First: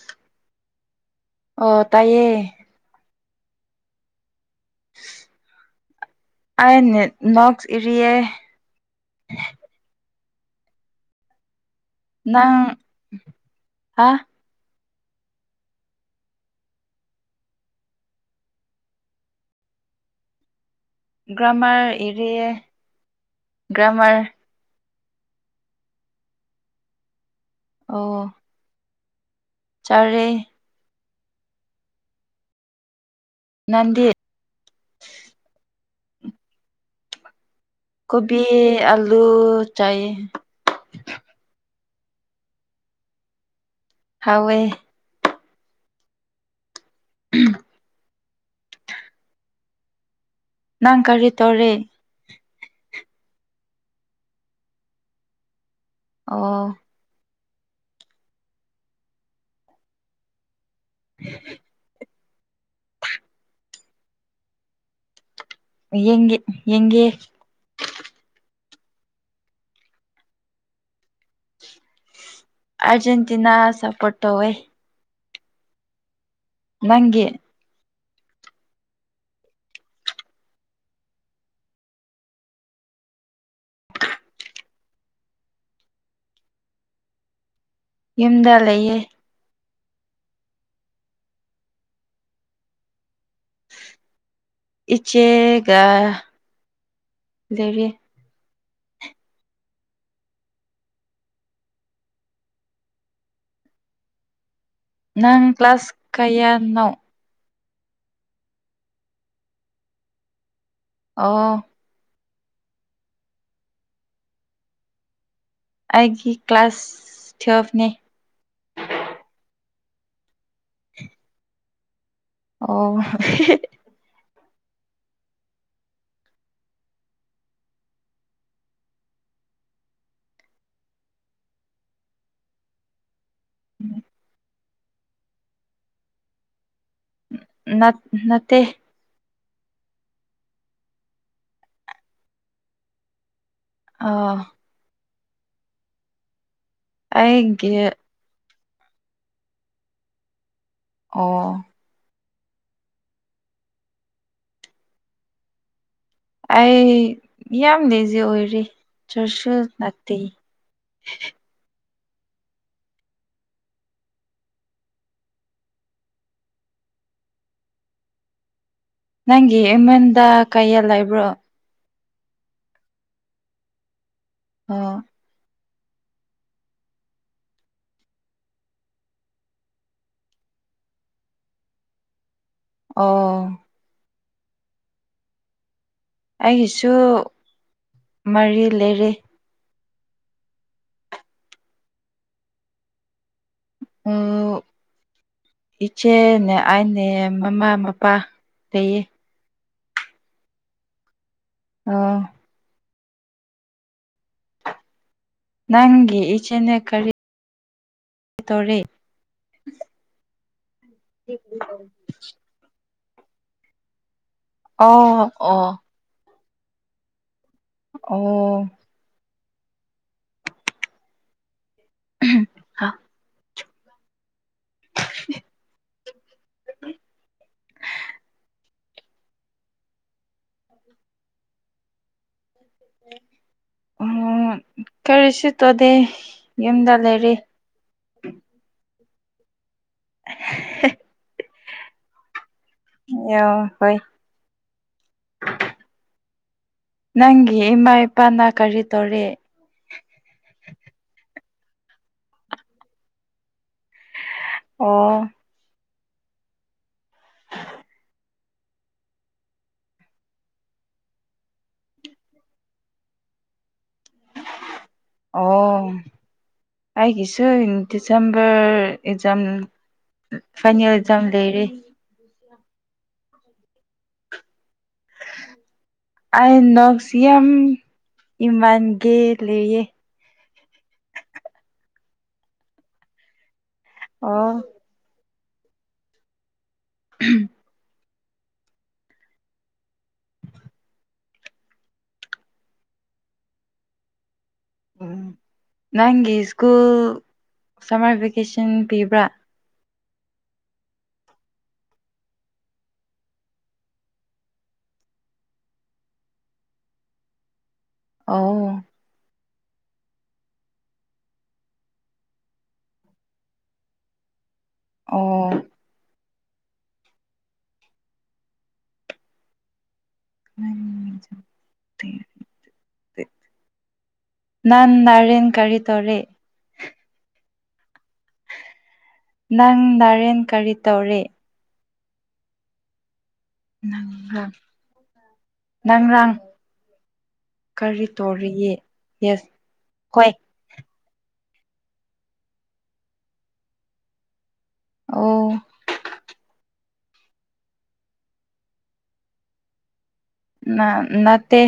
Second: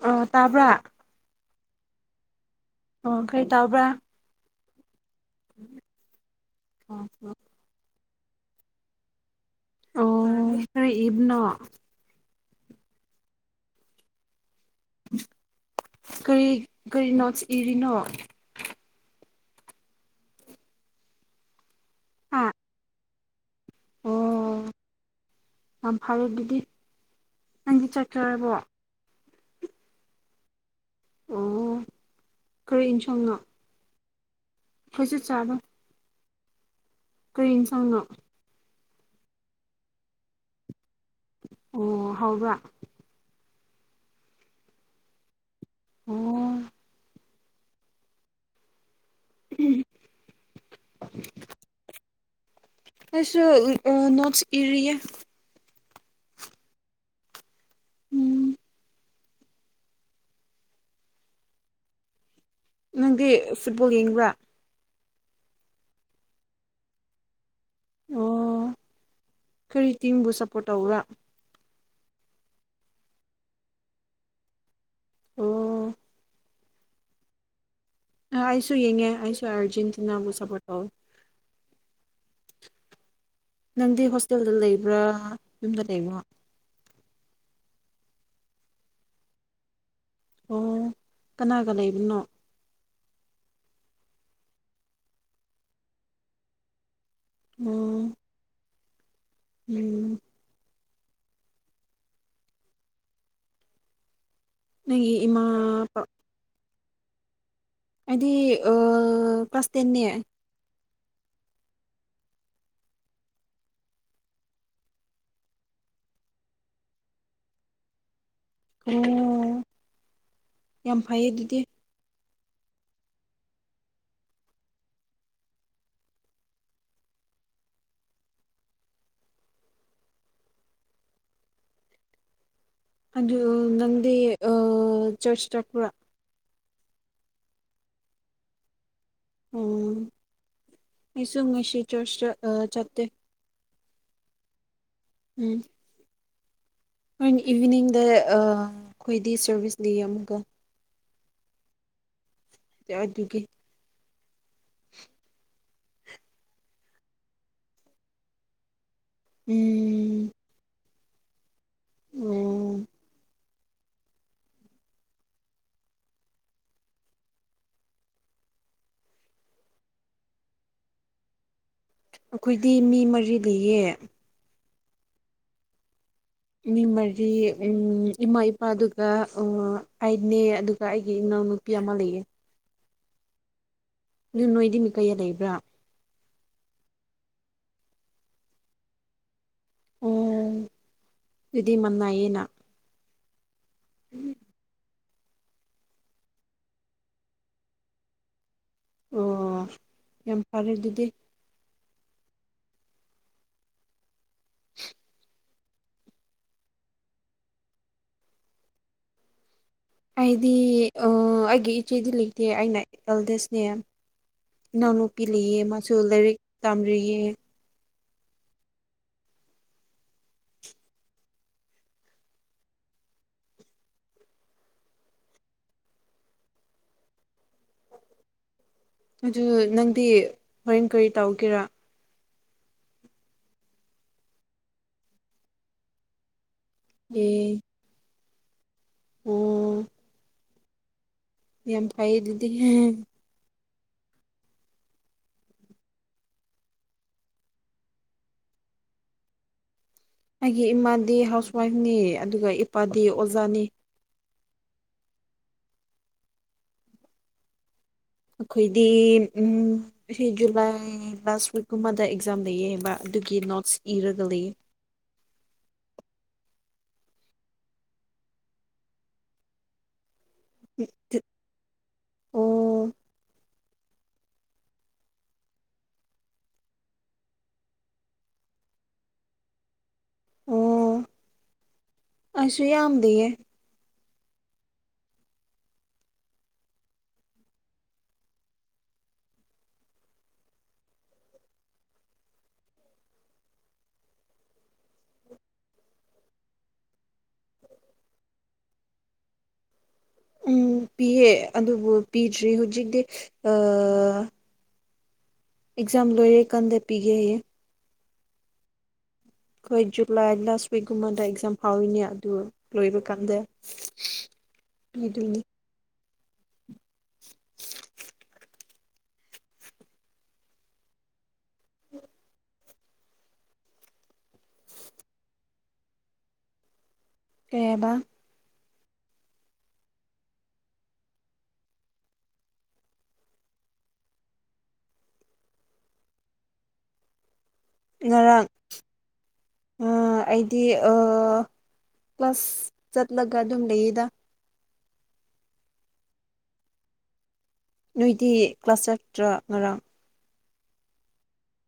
ꯑꯣ ꯇꯥꯕ꯭ꯔꯥ ꯑꯣ ꯇꯥꯏꯌꯦ ꯑꯣ ꯀꯔꯤ ꯇꯥꯕ꯭ꯔꯥ ꯑꯩ ꯅꯦꯠ ꯅꯣꯀꯁ꯭ ꯏꯔꯤꯌꯦ ꯑꯣ ꯀꯩ ꯏꯕꯅꯣ ꯅꯪ ꯍꯥ ꯀꯔꯤ ꯀꯔꯤ ꯅꯣꯠꯁ ꯏꯔꯤꯅꯣ ꯒ꯭ꯔꯃꯔ ꯢꯔꯤꯌꯦ ꯍꯥ ꯒ꯭ꯔꯃꯔ ꯑꯣ ꯌꯥꯝ ꯐꯔꯦ ꯑꯗꯨꯗꯤ ꯅꯪꯗꯤ ꯆꯥꯛ ꯑꯣ ꯆꯥꯔꯕꯣ ꯆꯥꯔꯦ ꯑꯣ ꯀꯔꯤ ꯌꯦꯟꯁꯥꯡꯅꯣ ꯅꯪꯗꯤ ꯑꯩꯈꯣꯏꯁꯨ ꯆꯥꯕ ꯀꯔꯤ ꯌꯦꯟꯁꯥꯡꯅꯣ ꯕꯤ ꯑꯂꯨ ꯆꯥꯏ ꯑꯣ ꯍꯥꯎꯕ꯭ꯔꯥ ꯍꯥꯎꯋꯦ ꯑꯣꯝ ꯎꯝ ꯅꯪ ꯀꯔꯤ ꯇꯣꯔꯦ ꯑꯩꯁꯨ ꯅꯣꯠꯁ ꯏꯔꯤꯌꯦ ꯑꯣ ꯎꯝ [unintelligible] ꯅꯪꯗꯤ ꯐꯨꯠꯕꯣꯜ ꯌꯦꯡꯕ꯭ꯔꯥ ꯌꯦꯒꯦ ꯌꯦꯒꯦ ꯑꯣ ꯀꯔꯤ ꯇꯤꯡꯕꯨ ꯁꯞꯄꯣꯔꯠ ꯇꯧꯕ꯭ꯔꯥ ꯑꯔꯖꯦꯟꯇꯤꯅꯥ ꯁꯄꯣꯔꯠꯇ ꯇꯧꯋꯦ ꯑꯣ ꯅꯪꯒꯤ ꯑꯩꯁꯨ ꯌꯦꯡꯉꯦ ꯑꯩꯁꯨ ꯑꯔꯖꯦꯟꯇꯤꯅꯥ ꯕꯨ ꯁꯄꯣꯔꯠ ꯇꯧꯋꯦ ꯅꯪꯗꯤ ꯍꯣꯁꯇꯦꯜꯗ ꯂꯩꯕ꯭ꯔꯥ ꯌꯨꯝꯗ ꯂꯩꯕ꯭ꯔꯥ ꯌꯨꯝꯗ ꯂꯩꯌꯦ ꯑꯣ ꯀꯅꯥꯒ ꯂꯩꯕꯅꯣ ꯏꯆꯦꯒ ꯂꯩꯔꯤ ꯑꯣ ꯎꯝ ꯅꯪꯒꯤ ꯏꯃꯥ ꯅꯪ ꯀ꯭ꯂꯥꯁ ꯄꯥ ꯀꯌꯥꯅꯣ ꯑꯩꯗꯤ ꯀ꯭ꯂꯥꯁ ꯇꯦꯟꯅꯦ ꯑꯥ ꯑꯩꯒꯤ ꯀ꯭ꯂꯥꯁ ꯇꯨꯋꯦꯜꯐꯅꯦ ꯑꫭ ꯌꯥꯝ ꯐꯩꯌꯦ ꯑꯗꯨꯗꯤ ꯑꯣ ꯑꯗꯨꯗ ꯅꯪꯗꯤ ꯑ ꯆꯔꯆ ꯆꯠꯄ꯭ꯔꯥ ꯅ ꯅꯠꯇꯦ ꯑꯣꯝ ꯑꯩꯁꯨ ꯉꯁꯤ ꯆꯁ ꯆꯠꯇꯦ ꯑꯥ ꯎꯝ ꯍꯣꯏꯅ ꯑꯩꯒꯤ ꯏꯚꯤꯅꯤꯡꯗ ꯑꯩꯈꯣꯏꯗꯤ ꯁꯔꯚꯤꯁꯗꯤ ꯑꯃꯨꯛꯀ ꯑꯣ ꯑꯗꯨꯒꯤ [unintelligible] [inaudible] ꯑꯩ ꯌꯥꯝ ꯂꯦꯖꯤ ꯑꯣꯏꯔꯦ ꯆꯔꯁꯁꯨ ꯂꯥꯛꯇꯦ ꯎꯝ ꯎꯝ ꯅꯪꯒꯤ ꯏꯃꯟꯗ ꯀꯩꯌꯥ ꯂꯩꯕ꯭ꯔꯣ ꯑꯩꯈꯣꯏꯗꯤ ꯃꯤ ꯃꯔꯤ ꯂꯩꯌꯦ ꯑꯣ ꯃꯤ ꯃꯔꯤ ꯎꯝ ꯏꯃꯥ ꯏꯄꯥ ꯑꯗꯨꯒ ꯑ ꯑꯩꯅꯦ ꯑꯗꯨꯒ ꯑꯩꯒꯤ ꯏꯅꯥꯎꯅꯨ ꯄꯤ ꯑꯃꯥ ꯂꯩꯌꯦ ꯑꯣ ꯑꯗꯨ ꯅꯣꯏꯗꯤ ꯃꯤ ꯀꯌꯥ ꯂꯩꯕ꯭ꯔꯥ ꯑꯩꯒꯤꯁꯨ ꯃꯔꯤ ꯂꯩꯔꯦ ꯑꯣ ꯑꯗꯨꯗꯤ ꯃꯟꯅꯩꯌꯦꯅ ꯎ ꯏꯆꯦꯅꯦ ꯑꯥꯏꯅꯦ ꯃꯃꯥ ꯃꯄꯥ ꯂꯩꯌꯦ ꯑꯣ ꯌꯥꯝ ꯐꯔꯦ ꯑꯗꯨꯗꯤ ꯑꯣ [unintelligible] ꯅꯪꯒꯤ ꯏꯆꯦꯅꯦ ꯀꯔꯤ ꯇꯧꯔꯦ ꯑꯩꯗꯤ ꯑ ꯑꯩꯒꯤ ꯏꯆꯦꯗꯤ ꯂꯩꯇꯦ ꯑꯩꯅ ꯑꯦꯜꯗꯦꯁꯅꯦ ꯏꯅꯥꯎꯅꯨꯄꯤ ꯑꯣ ꯂꯩꯌꯦ ꯑꯣ ꯃꯥꯁꯨ ꯂꯥꯏꯔꯤꯛ ꯇꯝꯔꯤꯌꯦ ꯑꯣ ꯑꯥ [unintelligible] ꯑꯗꯨ ꯅꯪꯗꯤ ꯍꯣꯔꯦꯟ ꯀꯔꯤ ꯇꯧꯒꯦꯔꯥ ꯎꯝ ꯀꯔꯤꯁꯨ ꯇꯧꯗꯦ ꯌꯨꯝꯗ ꯂꯩꯔꯤ ꯑꯦ ꯑꯣ [unintelligible] ꯌꯥꯝ ꯐꯩꯌꯦ ꯑꯗꯨꯗꯤ ꯌꯣ ꯍꯣꯏ ꯅꯪꯒꯤ ꯏꯃꯥ ꯏꯄꯥꯅ ꯀꯔꯤ ꯇꯧꯔꯤ ꯑꯩꯒꯤ ꯏꯃꯥꯗꯤ ꯍꯥꯎꯁ ꯋꯥꯏꯐꯅꯤ ꯑꯗꯨꯒ ꯏꯄꯥꯗꯤ ꯑꯣꯖꯥꯅꯤ ꯑꯣ [unintelligible] ꯑꯩꯈꯣꯏꯗꯤ ꯎꯝ ꯁꯤ ꯖꯨꯂꯥꯏ ꯑꯩ ꯂꯥꯁ ꯋꯤꯛꯀꯨꯝꯕꯗ ꯑꯦꯛꯖꯥꯝ ꯂꯩꯌꯦ ꯍꯥꯏꯕ ꯑꯗꯨꯒꯤ ꯅꯣꯠꯁ ꯏꯔꯒ ꯂꯩꯌꯦ ꯑꯣ ꯑꯩꯒꯤꯁꯨ ꯗꯤꯁꯦꯝꯕꯔ ꯑꯦꯛꯖꯥꯝ ꯐꯥꯏꯅꯦꯜ ꯑꯦꯛꯖꯥꯝ ꯂꯩꯔꯦ ꯑꯣ [unintelligible] ꯑꯩ ꯅꯣꯛꯁ ꯌꯥꯝ ꯏꯃꯟꯒꯦ ꯂꯩꯌꯦ ꯑꯣ ꯑꯩꯁꯨ ꯌꯥꯝ ꯂꯩꯌꯦ ꯑꯣ ꯎꯝ ꯎ ꯅꯪꯒꯤ ꯁ꯭ꯀꯨꯜ ꯁꯝꯃꯔ ꯚꯦꯀꯦꯁꯟ ꯄꯤꯕ꯭ꯔꯥ ꯎꯝ ꯄꯤꯌꯦ ꯑꯗꯨꯕꯨ ꯄꯤꯗ꯭ꯔꯤ ꯍꯧꯖꯤꯛꯇꯤ ꯑꯦꯛꯖꯥꯝ ꯂꯣꯏꯔꯦ ꯀꯟꯗ ꯄꯤꯒꯦꯌꯦ ꯑꯣ ꯑꯩꯈꯣꯏ ꯖꯨꯂꯥꯏ ꯂꯥꯁ ꯋꯤꯛꯀꯨꯝꯕꯗ ꯑꯦꯛꯖꯥꯝ ꯐꯥꯎꯔꯤꯅꯦ ꯑꯗꯨ ꯂꯣꯏꯕ ꯀꯥꯟꯗꯦ ꯑꯣ ꯄꯗꯨꯅꯤ [unintelligible] ꯃ [unintelligible] ꯅꯥꯟ ꯅꯔꯦꯟ ꯀꯔꯤ ꯇꯧꯔꯦ ꯀꯩ ꯍꯥꯏꯕ ꯅꯪ ꯅꯔꯦꯟ ꯀꯔꯤ ꯇꯧꯔꯦ ꯅꯪꯡ ꯅꯪꯔꯥꯡ ꯀꯔꯤ ꯉꯔꯥꯡ ꯇꯣꯔꯤꯌꯦ ꯌꯦꯁ ꯍꯣꯏ ꯗꯤꯑꯥ ꯀ꯭ꯂꯥꯁ ꯆꯠꯂꯒ ꯑꯗꯨꯝ ꯂꯩꯌꯦꯗ ꯑꯣ ꯅꯣꯏꯗꯤ ꯀ꯭ꯂꯥꯁ ꯆꯠꯇ꯭ꯔ ꯉꯔꯥꯡ ꯅ ꯅꯠꯇꯦ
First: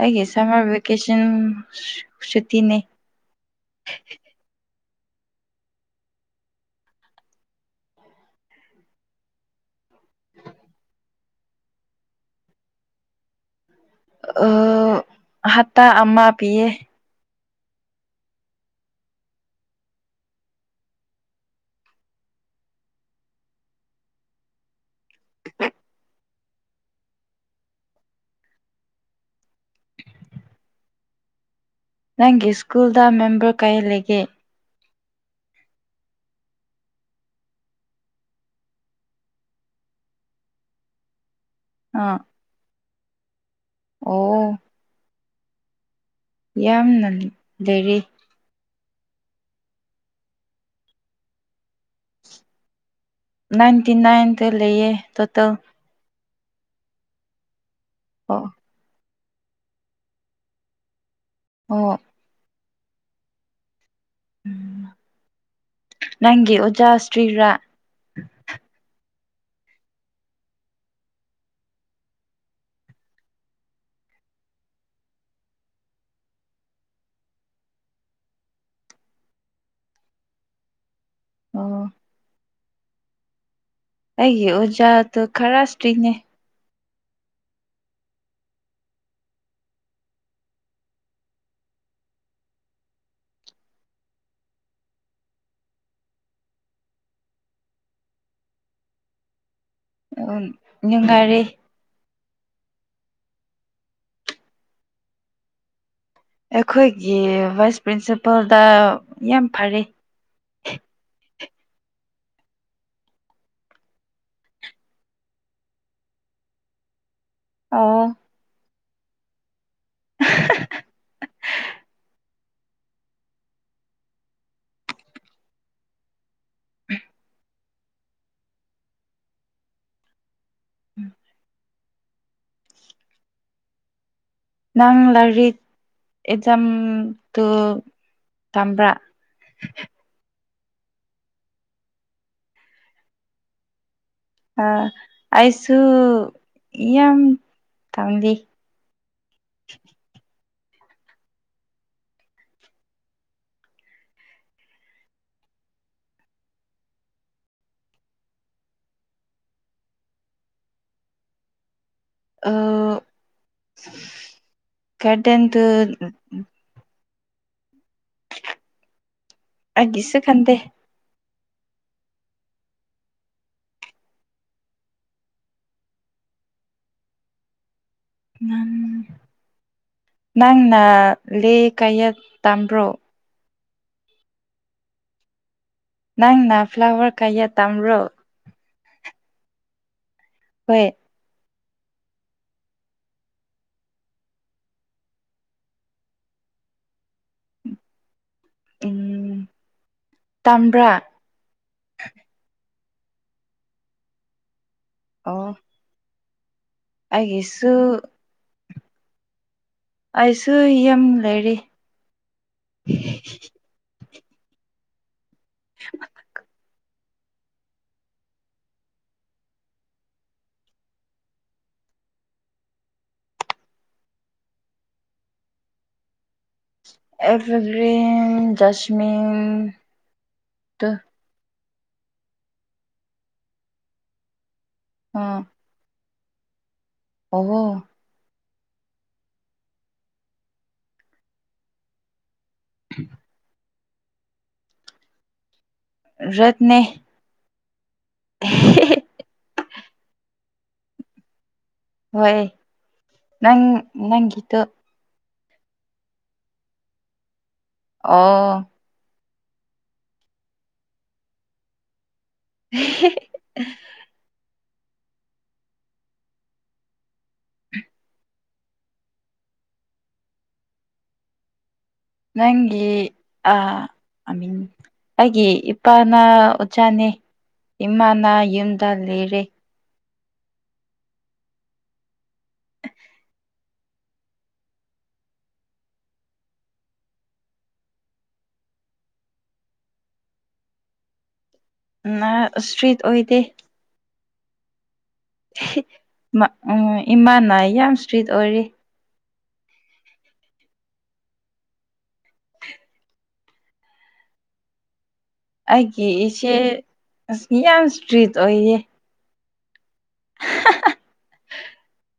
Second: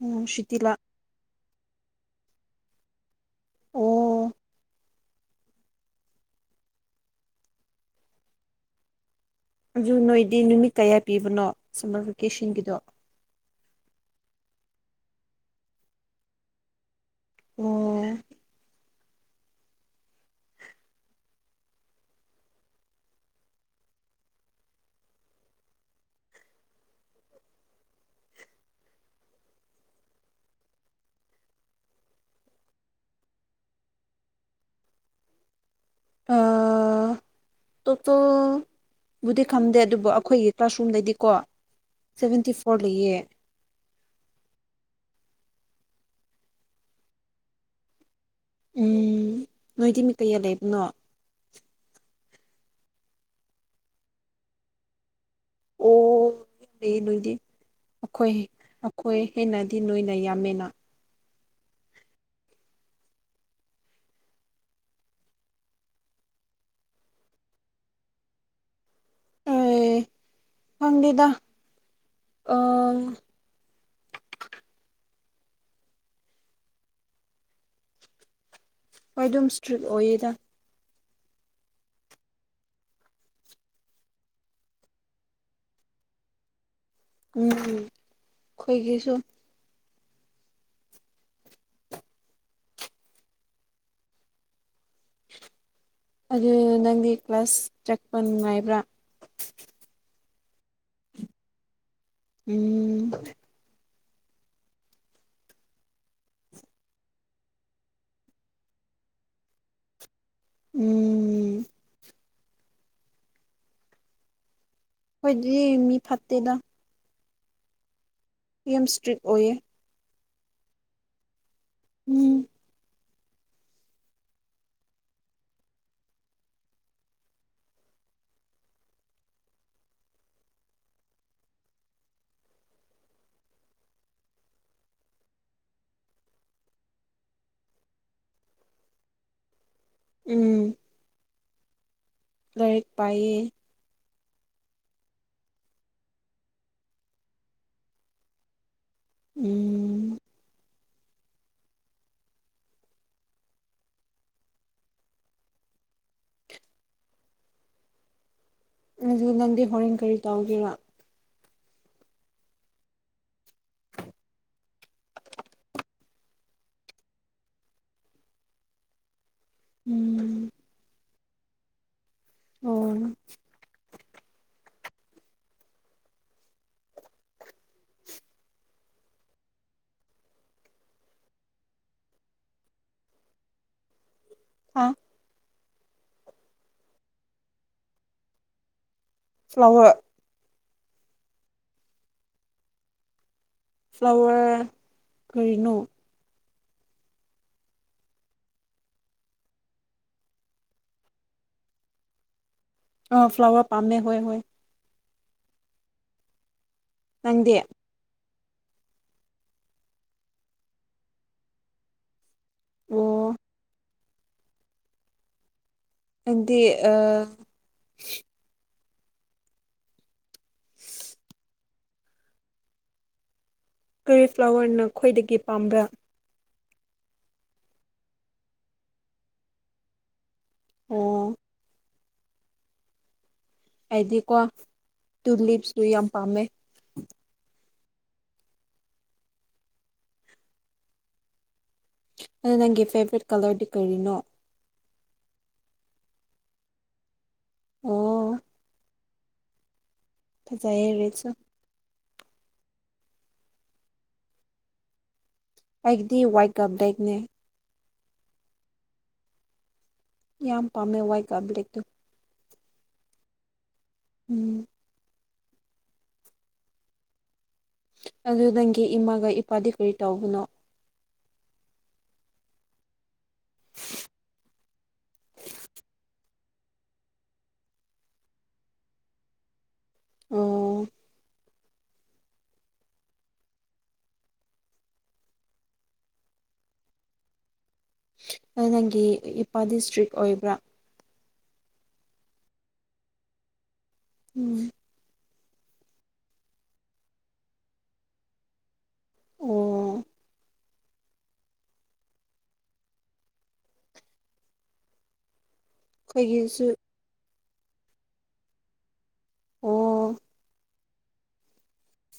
ꯑꯩꯒꯤ ꯎꯝ ꯁꯨꯇꯤ ꯁꯃꯔ ꯂꯥꯛ ꯕꯤꯀꯁꯥꯟ ꯝ ꯁꯨꯇꯤꯅꯦ ꯑꯣ ꯑꯗꯨ ꯅꯣꯏꯗꯤ ꯅꯨꯃꯤꯠ ꯀꯌꯥ ꯄꯤꯕꯅꯣ ꯁꯝꯃꯔ ꯚꯦꯀꯦꯁꯟꯒꯤꯗꯣ ꯑ ꯍꯥꯠꯇ ꯑꯃꯥ ꯄꯤꯌꯦ ꯑꯣ ꯅꯪꯒꯤ ꯁ꯭ꯀꯨꯜꯗ ꯃꯦꯝꯕꯔ ꯀꯌꯥ ꯂꯩꯒꯦ ꯑꯥ ꯇꯣꯞꯇꯣꯕꯨꯗꯤ ꯈꯪꯗꯦ ꯑꯗꯨꯕꯨ ꯑꯩꯈꯣꯏꯒꯤ ꯀ꯭ꯂꯥꯁꯔꯨꯝꯗꯩꯗꯤꯀꯣ ꯑꯥ ꯁꯕꯦꯟꯇꯤ ꯐꯣꯔ ꯂꯩꯌꯦ ꯑꯣ ꯌꯥꯝꯅ ꯂꯩꯔꯤ ꯎꯝ ꯅꯣꯏꯗꯤ ꯃꯤ ꯀꯌꯥ ꯂꯩꯕꯅꯣ ꯅꯥꯏꯟꯇꯤ ꯅꯥꯏꯟ ꯇ ꯂꯩꯌꯦ ꯇꯣꯇꯦꯜ ꯑꯣ ꯂꯩ ꯅꯣꯏꯗꯤ ꯑꯩꯈꯣꯏ ꯑꯣ ꯍꯣꯏ ꯍꯦꯟꯅꯗꯤ ꯅꯣꯏꯅ ꯌꯥꯝꯃꯦꯅ ꯑꯣ ꯎꯝ ꯅꯪꯒꯤ ꯑꯣꯖꯥꯥꯁꯔꯤꯔꯥ ꯑꯦ ꯐꯪꯕꯤꯗ ꯎꯝ ꯍꯣꯏ ꯑꯗꯨꯝ ꯏꯁꯇ꯭ꯔꯤꯛ ꯑꯣꯏꯌꯦꯗ ꯑꯣ ꯑꯩꯒꯤ ꯑꯣꯖꯥꯗꯨꯣ ꯈꯔ ꯏꯇꯤꯛꯅꯦ ꯎꯝ ꯎꯝ ꯑꯩꯈꯣꯏꯒꯤꯁꯨ ꯑꯗꯨ ꯅꯪꯒꯤ ꯀ꯭ꯂꯥꯁ ꯆꯛꯄ ꯉꯥꯏꯕ꯭ꯔꯥ ꯎ ꯅꯨꯡꯉꯥꯏꯔꯦ ꯎꯝ ꯑꯩꯈꯣꯏꯒꯤ ꯚꯥꯏꯁ ꯄ꯭ꯔꯤꯟꯁꯤꯄꯜꯗ ꯌꯥꯝ ꯐꯔꯦ ꯎꯝ ꯍꯣꯏꯗꯤ ꯃꯤ ꯐꯠꯇꯦꯗ ꯑ ꯌꯥꯝ ꯏꯁꯇ꯭ꯔꯤꯛ ꯑꯣꯏꯌꯦ [unintelligible] ꯎꯝ [inaudible] ꯎꯝ ꯅꯪ ꯂꯥꯏꯔꯤꯛ ꯑꯦꯛꯖꯥꯝ ꯇꯨ ꯇꯝꯕ꯭ꯔꯥ ꯎꯝ ꯂꯥꯏꯔꯤꯛ ꯄꯥꯏꯌꯦ ꯑ ꯑꯩꯁꯨ ꯌꯥꯝ ꯇꯝꯂꯤ ꯎꯝ ꯑꯗꯨ ꯅꯪꯗꯤ ꯍꯣꯔꯦꯟ ꯀꯔꯤ ꯇꯧꯒꯦꯔ꯫ ꯑꯥ ꯀꯇꯦꯟꯗꯠ꯫ ꯑꯩꯀꯤꯁꯨ ꯎꯝ ꯈꯟꯗꯦ꯫ ꯑꯣ ꯅꯪꯅ ꯂꯦ ꯀꯌꯥ ꯇꯥꯝꯕ꯭ꯔꯣ ꯍꯥꯥ ꯅꯪꯅ ꯐ꯭ꯂꯥꯋꯔ ꯀꯌꯥ ꯇꯝꯕꯔꯣ ꯐ꯭ꯂꯥꯋꯔ꯫ ꯍꯣꯏ꯫ ꯐ꯭ꯂꯥꯋꯔ ꯀꯔꯤꯅꯣ꯫ ꯎꯝ ꯇꯝꯕ꯭ꯔꯥ꯫ ꯑ ꯐ꯭ꯂꯥꯋꯔ ꯄꯥꯝꯃꯦ ꯍꫭꯏ ꯍꯣꯏ꯫ ꯑꯣ ꯅꯪꯗꯤ ꯑꯩꯒꯤꯁꯨ꯫ ꯑꯩꯁꯨ ꯌꯥꯝ ꯂꯩꯔꯤ꯫ ꯑꯣ꯫ ꯍꯤ ꯑꯗꯤ ꯑꯥ꯫ ꯫ ꯀꯣꯂꯤꯐ꯭ꯂꯥꯋꯔꯅ ꯈ꯭ꯋꫭꯏꯗꯒꯤ ꯄꯥꯝꯕ꯭ꯔꯥ꯫ ꯑꯦꯐꯒꯔꯤꯟ ꯖꯁꯃꯤꯟ꯫ ꯑꯣ ꯑꯩꯗꯤꯀꯣ ꯇꯨꯂꯤꯞ ꯄꯨ ꯌꯥꯝ ꯄꯥꯝꯃꯦ꯫ ꯑꯣꯍꫭ꯫ ꯑꯗꯨ ꯅꯪꯒꯤ ꯐꯦꯕꯣꯔꯥꯠ ꯀꯂꯔꯗꯤ ꯀꯔꯤꯅꯣ꯫ ꯔꯠꯅꯦ꯫ ꯑꯣ꯫ ꯫ ꯐꯖꯥꯌ‌ꯦ ꯔ‌ꯦꯠꯁꯨ꯫ ꯍꯣꯏ ꯅꯪ ꯅꯪꯒꯤꯇꯣ ꯑꯩꯒꯤꯗꯤ ꯋꯥꯏꯠꯀ ꯕ‌ꯦꯛꯅꯦ꯫ ꯑꫭ꯫ ꯌꯥꯝ ꯄꯥꯝꯃꯦ ꯋꯥꯏ ꯀꯥ ꯕ꯭ꯂꯦꯛꯇꯣ꯫ ꯍ꯫ ꯎꯝ꯫ ꯑꯗꯨ ꯅꯪꯒꯤ ꯏꯃꯥꯒ ꯏꯄꯥꯗꯤ ꯀꯔꯤ ꯇꯧꯕꯅꯣ꯫ ꯅꯪꯒꯤ ꯑꯥ ꯑꯃꯤꯡ꯫ ꯑꯩꯒꯤ ꯏꯄꯥꯅ ꯑꯣꯖꯥꯅꯦ ꯏꯃꯥꯅ ꯌꯨꯝꯗ ꯂꯩꯔꯦ꯫ ꯑꯣ꯫ ꯅꯪꯒꯤ ꯏꯄꯥꯗꯤ ꯏꯁꯇ꯭ꯔꯤꯛ ꯑꯣꯏꯕ꯭ꯔꯥ꯫ ꯅ ꯏꯁꯇ꯭ꯔꯤꯠ ꯑꯣꯏꯗꯦ꯫ ꯎꯝ꯫ ꯎꯝ ꯏꯃꯥꯅ ꯌꯥꯝ ꯏꯁꯇ꯭ꯔꯤꯠ ꯑꯣꯏꯔꯦ꯫ ꯑꯣ꯫ ꯑꯩꯒꯤ ꯏꯆꯦ ꯑꯩꯈꯣꯏꯒꯤꯁꯨ ꯑꯁꯤ ꯌꯥꯝ ꯏꯁꯇ꯭ꯔꯤꯠ ꯑꯣꯏꯌꯦ꯫ ꯑꯣ꯫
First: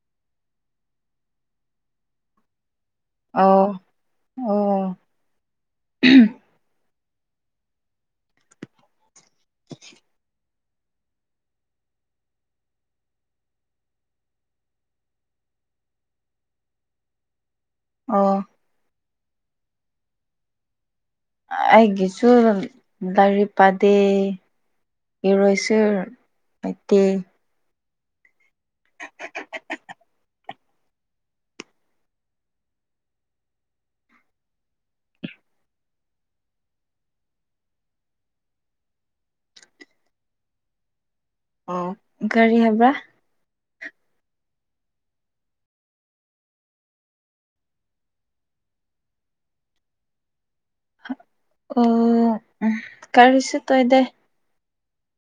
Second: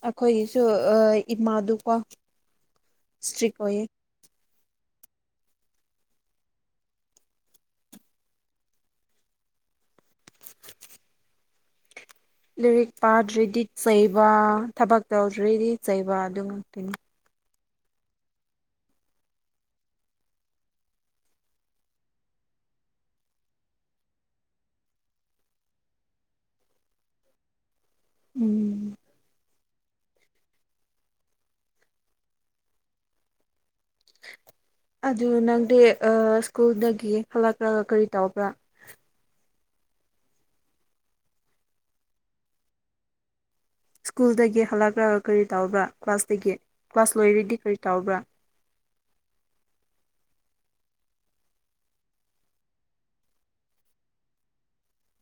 ꯑꯈꯣꯏꯒꯤꯁꯨ ꯑꯥ ꯏꯃꯥꯗꯨꯀꯣ꯫ ꯏꯁꯇ꯭ꯔꯤꯛ ꯑꯣ ꯑꯣꯏꯌꯦ ꯑꯣ꯫ [inaudible] ꯂꯩꯔꯤꯛ ꯄꯥꯗꯔ꯭ꯗꯤ ꯆꯩꯕ ꯊꯕꯛ ꯇꯧꯗꯔ꯭ꯗꯤ ꯆꯩꯕ ꯑꯗꯨ ꯉꯥꯛꯇꯅꯤ ꯑꯣ ꯑꯩꯒꯤꯁꯨ ꯂꯥꯏꯔꯤꯛ ꯄꯥꯗꯦ ꯏꯔꯣꯏꯁꯨ ꯑꯇꯦ [unintelligible] ꯎꯝ ꯑꯗꯨ ꯅꯪꯗꯤ ꯑꯥ ꯁ꯭ꯀꯨꯜꯗꯒꯤ ꯍꯂꯛꯂꯒ ꯀꯔꯤ ꯇꯧꯕ꯭ꯔꯥ꯫ ꯑꯣ ꯀꯥꯔꯤ ꯍꯥꯏꯕ ꯁ꯭ꯀꯨꯜꯗꯒꯤ ꯍꯜꯂꯛꯂꯒ ꯀꯔꯤ ꯇꯧꯕ꯭ꯔꯥ ꯀ꯭ꯂꯥꯁꯇꯒꯤ ꯀ꯭ꯂꯥꯁ ꯂꯣꯏꯔꯗꯤ ꯀꯔꯤ ꯇꯧꯕ꯭ꯔꯥ꯫ ꯑꯥ ꯎꯝ ꯀꯔꯤꯁꯨ ꯇꯧꯗꯦ꯫